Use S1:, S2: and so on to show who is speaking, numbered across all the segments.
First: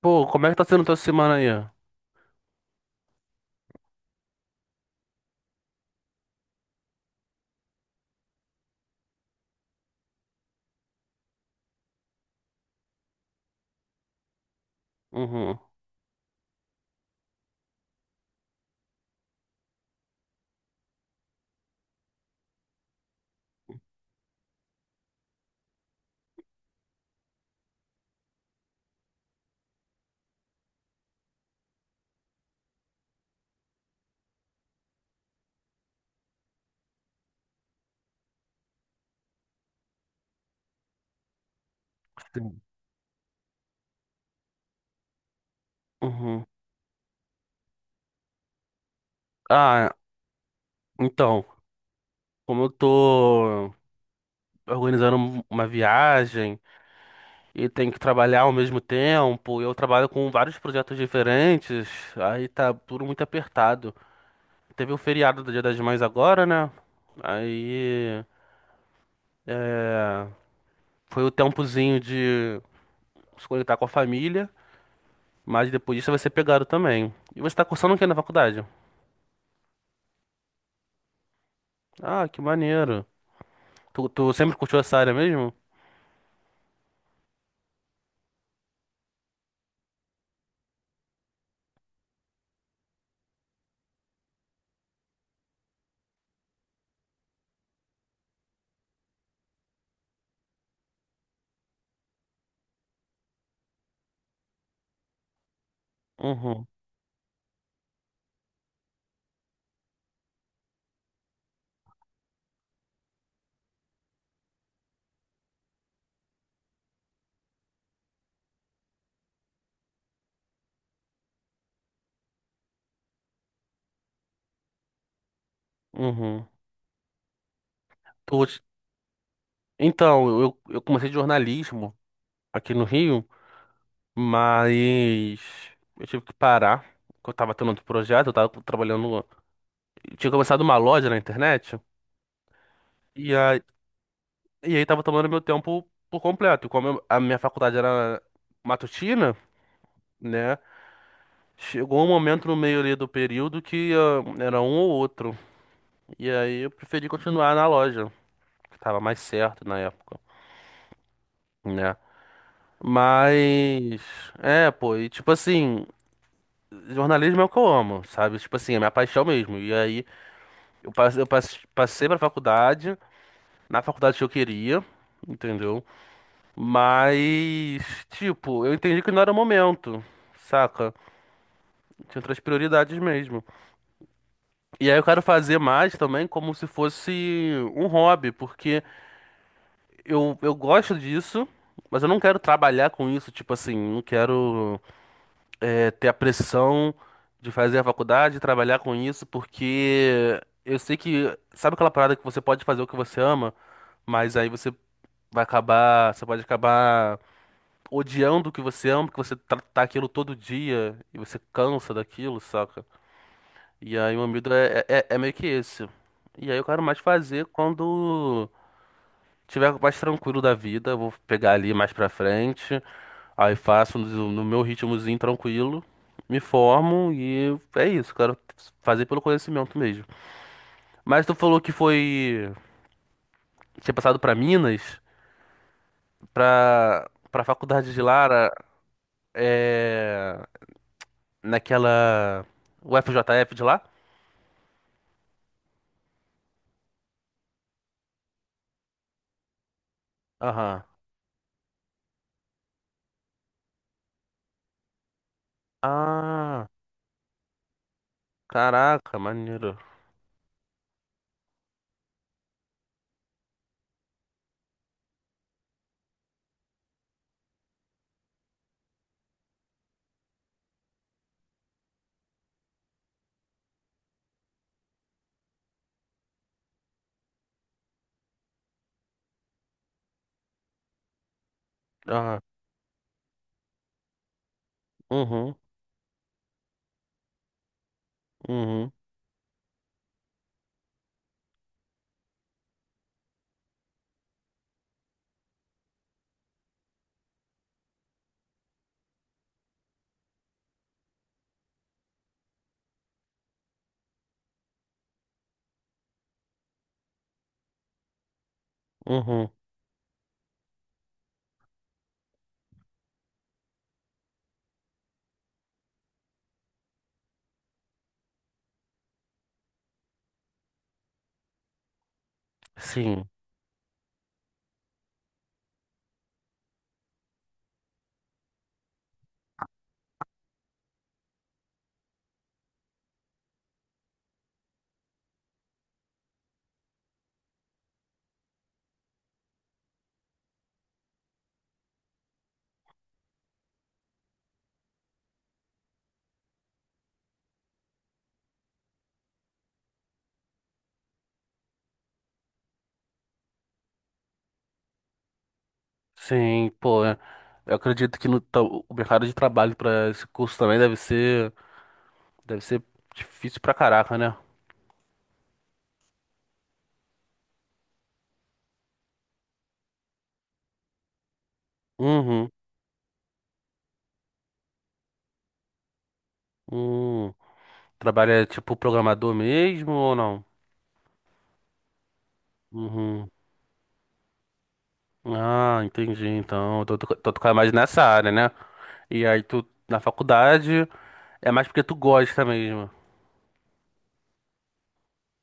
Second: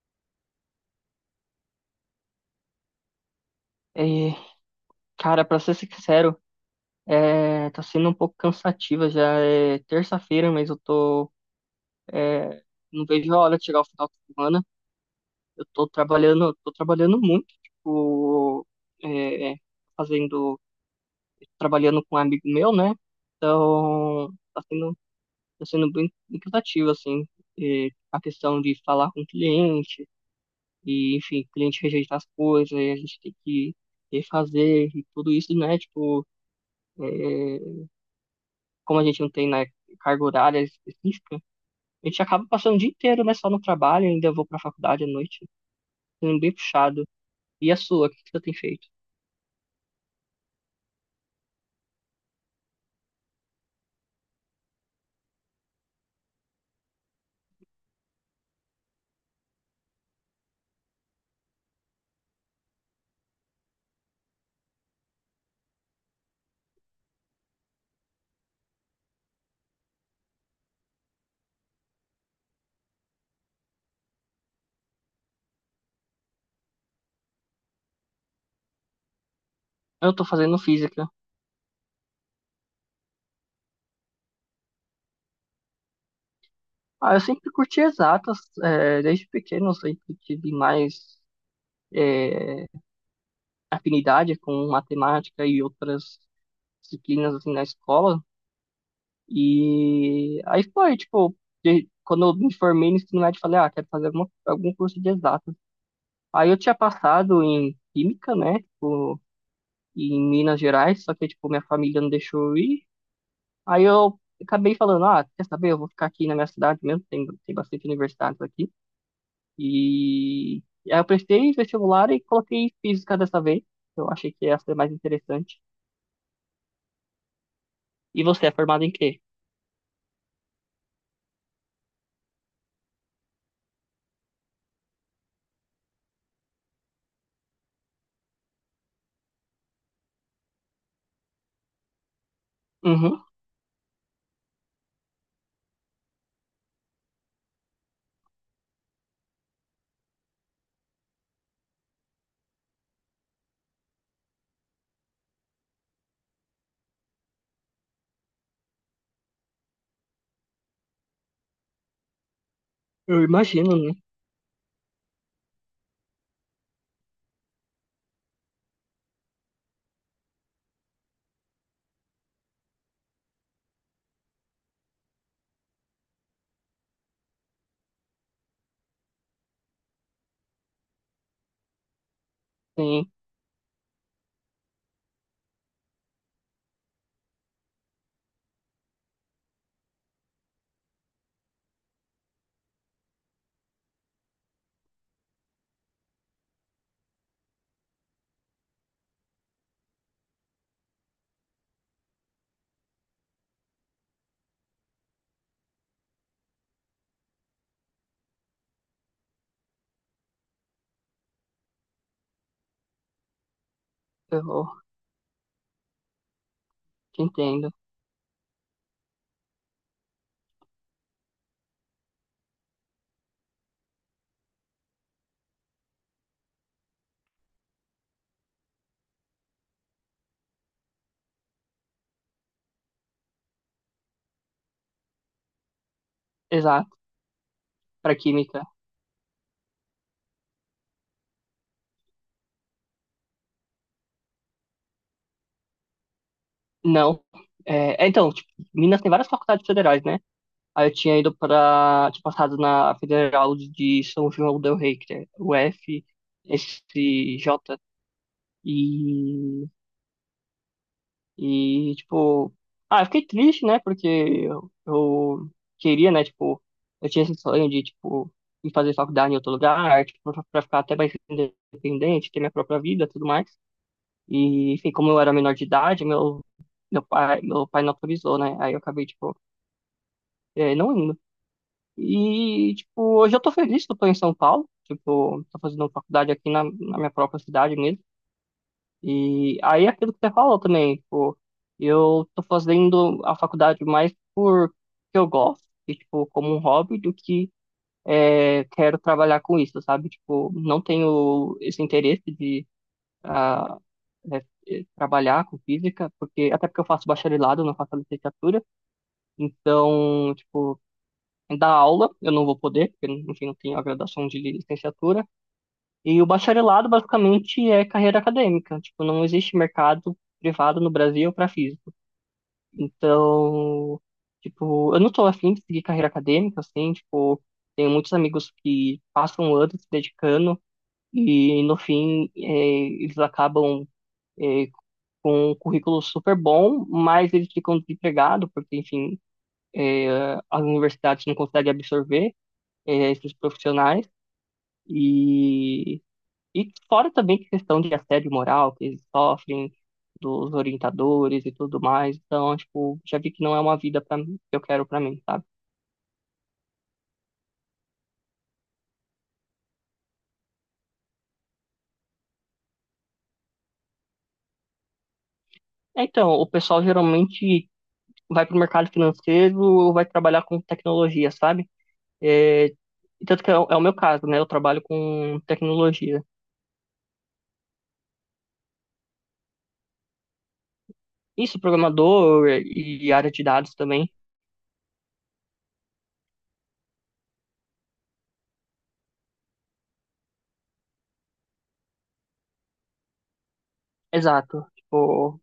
S1: Pô, como é que tá sendo tua semana aí?
S2: E cara, pra ser sincero, tá sendo um pouco cansativa. Já é terça-feira, mas eu tô. é, não vejo a hora de chegar o final de semana.
S1: Uhum.
S2: Eu tô trabalhando muito, tipo, é, fazendo. Trabalhando com um amigo meu, né? Então, tá sendo bem cansativo, assim. É a questão de falar com o cliente, e, enfim, o cliente rejeitar as coisas, e a gente tem que refazer, e tudo isso, né? Tipo. é, Como a gente não tem, né, carga horária específica, a gente acaba
S1: Sim.
S2: passando o dia inteiro, né, só no trabalho, ainda vou pra faculdade à noite, sendo
S1: Uhum.
S2: bem puxado. E a sua, o que que você tem feito?
S1: Ah, então, como eu tô organizando uma viagem e tenho que trabalhar ao mesmo tempo, eu trabalho com vários projetos diferentes, aí tá tudo muito apertado. Teve o feriado do Dia das Mães agora, né? Aí, é, foi o tempozinho de se conectar com a família, mas depois disso vai ser pegado também. E você tá cursando o quê na faculdade?
S2: Eu tô fazendo física.
S1: Ah, que maneiro. Tu sempre curtiu essa área mesmo?
S2: Ah, eu sempre curti exatas, é, desde pequeno eu sempre tive mais é, afinidade com matemática e outras disciplinas, assim, na escola. E aí foi, tipo, quando eu me formei no ensino médio, eu falei, ah, quero fazer alguma, algum curso de exatas. Aí eu
S1: Uhum,
S2: tinha passado em química, né, tipo, em Minas Gerais, só que, tipo, minha família não deixou eu ir. Aí eu acabei falando, ah, quer saber, eu vou ficar aqui na minha cidade mesmo, tem, tem bastante universidades aqui. E aí eu prestei vestibular e coloquei física dessa vez. Eu achei que essa é mais interessante.
S1: uhum.
S2: E você é
S1: Tu-
S2: formado em quê?
S1: então, eu comecei jornalismo aqui no Rio, mas eu tive que parar, porque eu tava tendo outro projeto, eu tava trabalhando. Eu tinha começado uma loja na internet,
S2: Uhum,
S1: e aí, e aí tava tomando meu tempo por completo. E como a minha faculdade era matutina, né? Chegou um momento no meio ali do período que ah, era um ou outro. E aí eu preferi continuar na loja, que tava mais certo na época, né?
S2: eu imagino, né?
S1: Mas. É, pô, e tipo assim, jornalismo é o que eu amo, sabe? Tipo assim, é minha paixão mesmo. E aí, passei pra faculdade, na faculdade que eu queria, entendeu? Mas, tipo, eu entendi que não era o momento, saca? Tinha outras prioridades
S2: Sim,
S1: mesmo. E aí eu quero fazer mais também como se fosse um hobby, porque eu gosto disso, mas eu não quero trabalhar com isso, tipo assim, não quero ter a pressão de fazer a faculdade, trabalhar com isso, porque eu sei que, sabe aquela parada que você pode fazer o que você ama, mas aí você vai acabar, você pode acabar odiando o que você ama, porque você tá aquilo todo dia e você cansa daquilo, saca? E aí o meu medo
S2: eu
S1: é meio que esse. E aí eu quero mais
S2: te
S1: fazer
S2: entendo.
S1: quando tiver mais tranquilo da vida, eu vou pegar ali mais pra frente. Aí faço no meu ritmozinho tranquilo, me formo e é isso, quero fazer pelo conhecimento mesmo. Mas tu falou que foi, tinha passado pra Minas,
S2: Exato,
S1: pra para faculdade de
S2: para
S1: Lara,
S2: química.
S1: é naquela UFJF de lá?
S2: Não. Então, tipo, Minas tem várias faculdades federais, né?
S1: Aham.
S2: Aí eu tinha ido para, tinha passado na Federal de São João del Rei, que é o F,
S1: Ah,
S2: esse J,
S1: caraca,
S2: e,
S1: maneiro.
S2: tipo, ah, eu fiquei triste, né, porque eu queria, né, tipo, eu tinha esse sonho de, tipo, ir fazer faculdade em outro lugar, tipo, pra ficar até mais independente, ter minha própria vida, e tudo mais, e, enfim, como eu era menor de idade, meu, meu pai não autorizou, né, aí eu acabei, tipo, não,
S1: Aham.
S2: E, tipo, hoje eu tô feliz que eu tô em São Paulo. Tipo,
S1: Uhum,
S2: tô fazendo faculdade aqui na, na minha própria cidade mesmo.
S1: uhum,
S2: E aí, é aquilo que você falou também, tipo, eu tô fazendo a faculdade mais por que eu gosto, e, tipo, como um hobby, do que quero trabalhar com isso, sabe? Tipo, não tenho esse interesse de ah, é, trabalhar com física, porque até porque eu faço bacharelado, não faço licenciatura.
S1: uhum.
S2: Então, tipo, da aula, eu não vou poder, porque, enfim, não tenho a graduação de licenciatura. E o bacharelado, basicamente, é carreira acadêmica. Tipo, não existe mercado privado no Brasil para físico.
S1: Sim,
S2: Então, tipo, eu não tô afim de seguir carreira acadêmica, assim, tipo, tenho muitos amigos que passam anos se dedicando e, no fim, eles acabam, eh, com um currículo super bom, mas eles ficam desempregados, porque, enfim, as universidades não conseguem absorver esses profissionais e, e fora também que questão de assédio moral que eles sofrem dos orientadores e tudo mais. Então, tipo, já vi que não é uma vida para mim, que eu quero para mim, sabe?
S1: sim, pô. Eu acredito que no, o mercado de trabalho para esse curso também deve ser. Deve ser difícil pra caraca, né?
S2: É, então, o pessoal geralmente vai para o mercado financeiro ou vai trabalhar com tecnologia, sabe?
S1: Uhum.
S2: É, e tanto que é o meu caso, né? Eu trabalho com tecnologia.
S1: Hum. Trabalha tipo programador mesmo ou não?
S2: Isso, programador e
S1: Uhum.
S2: área de dados também.
S1: Ah, entendi. Então, tu toca mais nessa área, né? E aí tu na faculdade é mais porque tu gosta mesmo.
S2: Exato. Tipo,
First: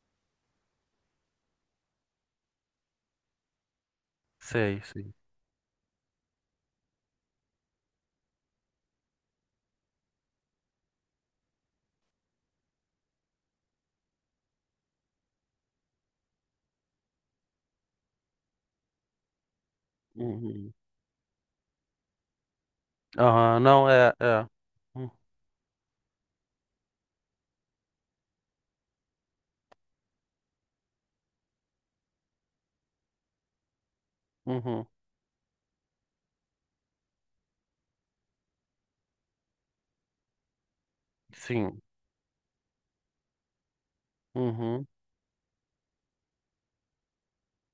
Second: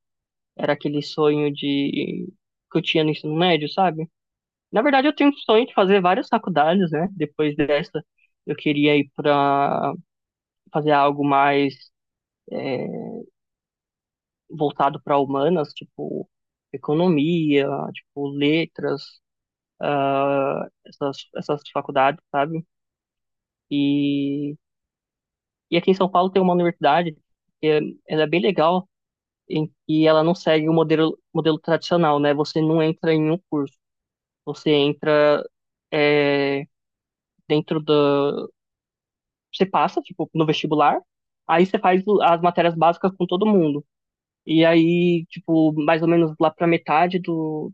S2: era aquele sonho de que eu tinha no ensino médio, sabe?
S1: Sei,
S2: Na verdade,
S1: sei.
S2: eu tenho o sonho de fazer várias faculdades, né? Depois dessa, eu queria ir para fazer algo mais é, voltado para humanas, tipo economia, tipo letras,
S1: Uhum.
S2: essas faculdades, sabe?
S1: Aham, não, é, é.
S2: E,
S1: Hum.
S2: e aqui em São Paulo tem uma universidade que é, ela é bem legal em que ela não segue modelo tradicional, né? Você não entra em um curso, você
S1: Uhum.
S2: entra é, dentro da você passa, tipo, no vestibular, aí você
S1: Sim.
S2: faz as matérias básicas com todo mundo. E
S1: Uhum.
S2: aí, tipo, mais ou menos lá pra metade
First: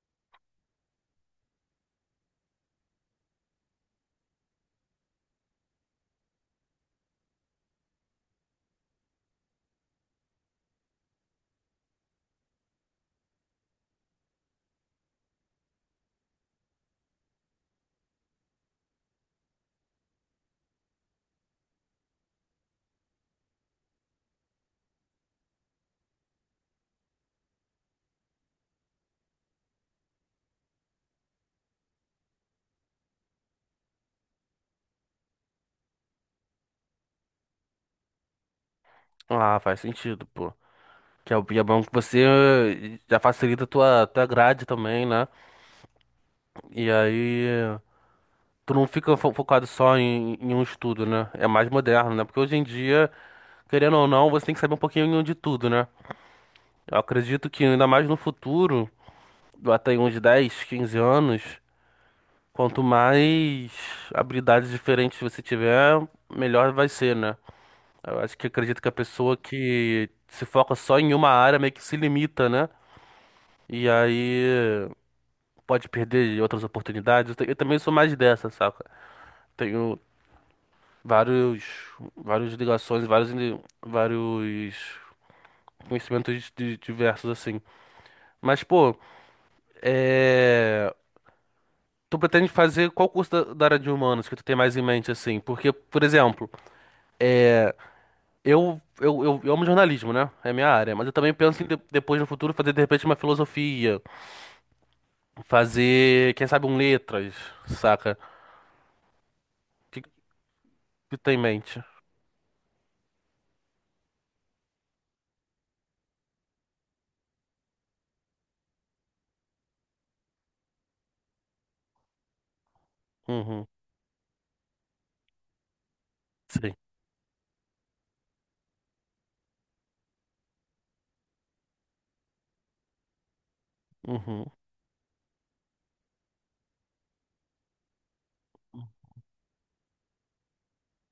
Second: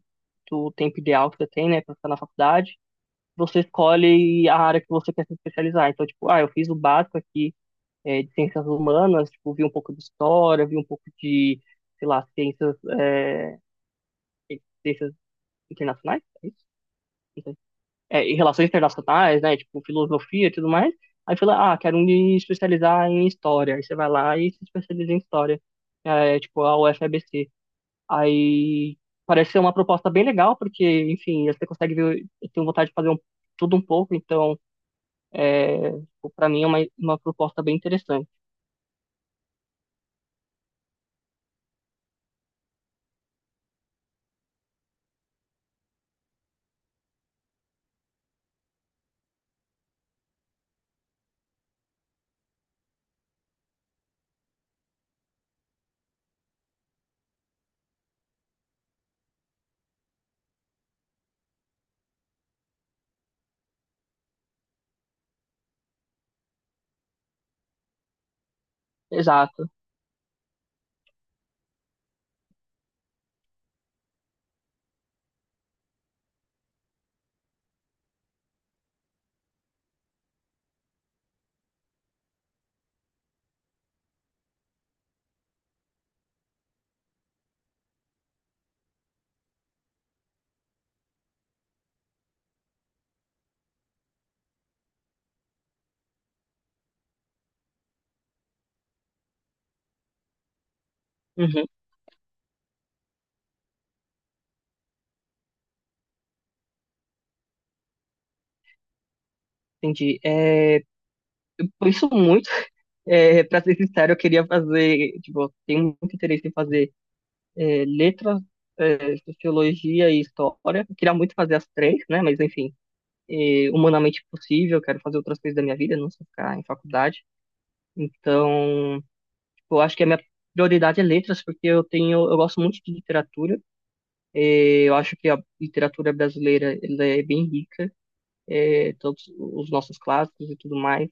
S2: do tempo ideal que você tem, né, pra ficar na faculdade, você escolhe a área que você quer se especializar. Então, tipo, ah, eu fiz o básico aqui, é, de ciências humanas, tipo, vi um pouco de história, vi um pouco de, sei lá, ciências, ciências internacionais, é isso? É, em relações internacionais, né? Tipo, filosofia e tudo mais. Aí fala, ah, quero me especializar em história. Aí você vai lá e se especializa em história. É, tipo, a UFABC. Aí parece ser uma proposta bem legal, porque, enfim, você consegue ver, eu tenho vontade de fazer um, tudo um pouco, então, tipo, pra mim é uma proposta bem interessante.
S1: Ah, faz sentido, pô. Que é e é bom que você já facilita a tua grade também, né? E aí. Tu não fica focado só em, em um estudo, né? É mais moderno, né? Porque hoje em dia, querendo ou não, você tem que saber um pouquinho de tudo, né? Eu acredito que ainda mais no futuro, até em uns 10, 15 anos, quanto mais habilidades diferentes você tiver, melhor vai ser, né? Eu acho que acredito que a pessoa
S2: Exato.
S1: que se foca só em uma área meio que se limita, né? E aí pode perder outras oportunidades. Eu também sou mais dessa, saca? Tenho, vários, vários ligações, vários, vários conhecimentos diversos assim. Mas, pô, é... tu pretende fazer qual curso da, da área de humanos que tu tem mais em mente assim? Porque, por exemplo, é... eu amo jornalismo, né? É minha área, mas eu também penso
S2: Uhum,
S1: em depois no futuro fazer de repente uma filosofia, fazer, quem sabe, um letras, saca? O que que
S2: entendi. É,
S1: tu tem em mente?
S2: por isso muito. É, pra ser sincero, eu queria fazer, tipo, eu tenho muito interesse em fazer letras, sociologia e história. Eu queria muito fazer as três, né? Mas enfim,
S1: Uhum.
S2: é, humanamente possível, eu quero fazer outras coisas da minha vida, não só ficar em
S1: Sim.
S2: faculdade. Então, tipo, eu acho que a minha prioridade é letras, porque eu tenho, eu gosto muito de literatura.
S1: Uhum.
S2: É, eu acho que a literatura brasileira ela é bem rica, é, todos os nossos clássicos e tudo mais.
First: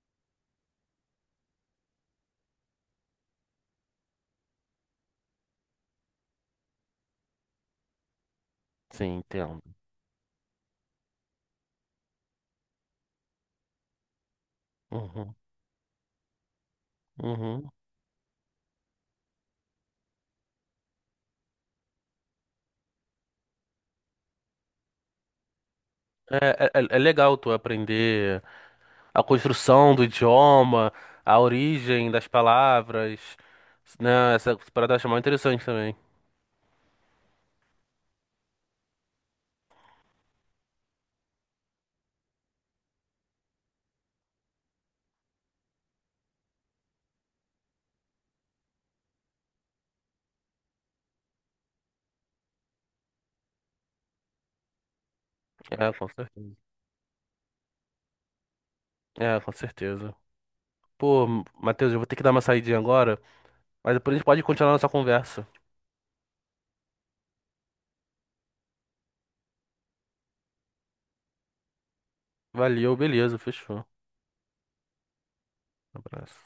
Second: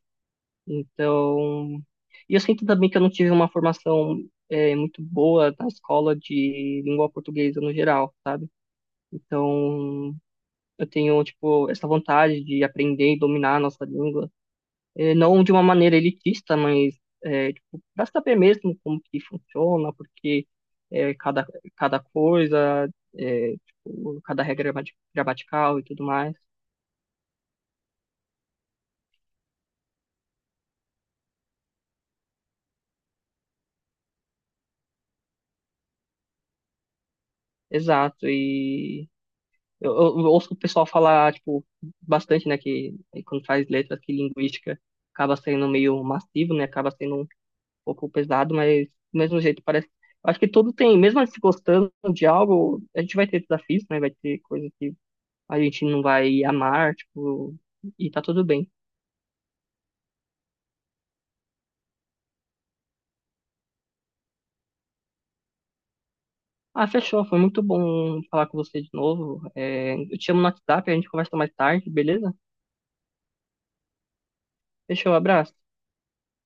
S2: Então, e eu sinto também que eu não tive uma formação muito boa na escola de língua portuguesa no geral, sabe?
S1: Sim, entendo.
S2: Então, eu tenho, tipo, essa vontade de aprender e dominar a nossa língua. Eh,
S1: Uhum.
S2: não de uma maneira elitista, mas, eh,
S1: Uhum.
S2: tipo, para saber mesmo como que funciona, porque cada, cada coisa, eh, tipo, cada gramatical e tudo mais.
S1: É, é, é legal tu aprender a construção do idioma, a origem das palavras, né? Essa parada eu acho mó interessante também.
S2: Exato, e eu ouço o pessoal falar, tipo, bastante, né, que eh, quando faz letras, que linguística acaba sendo meio massivo, né, acaba sendo um pouco pesado, mas do mesmo jeito parece. Eu Acho que tudo tem, mesmo a gente se gostando de algo, a gente vai ter desafios, né? Vai ter coisas que a gente
S1: É,
S2: não
S1: com
S2: vai
S1: certeza.
S2: amar, tipo, e tá tudo bem.
S1: É, com certeza. Pô, Matheus, eu vou ter que dar uma saidinha agora, mas depois a gente pode continuar nossa conversa.
S2: Ah, fechou, foi muito bom falar com você de novo. É, eu te chamo no WhatsApp, a gente conversa mais tarde, beleza?
S1: Valeu, beleza, fechou.
S2: Fechou, abraço.
S1: Abraço.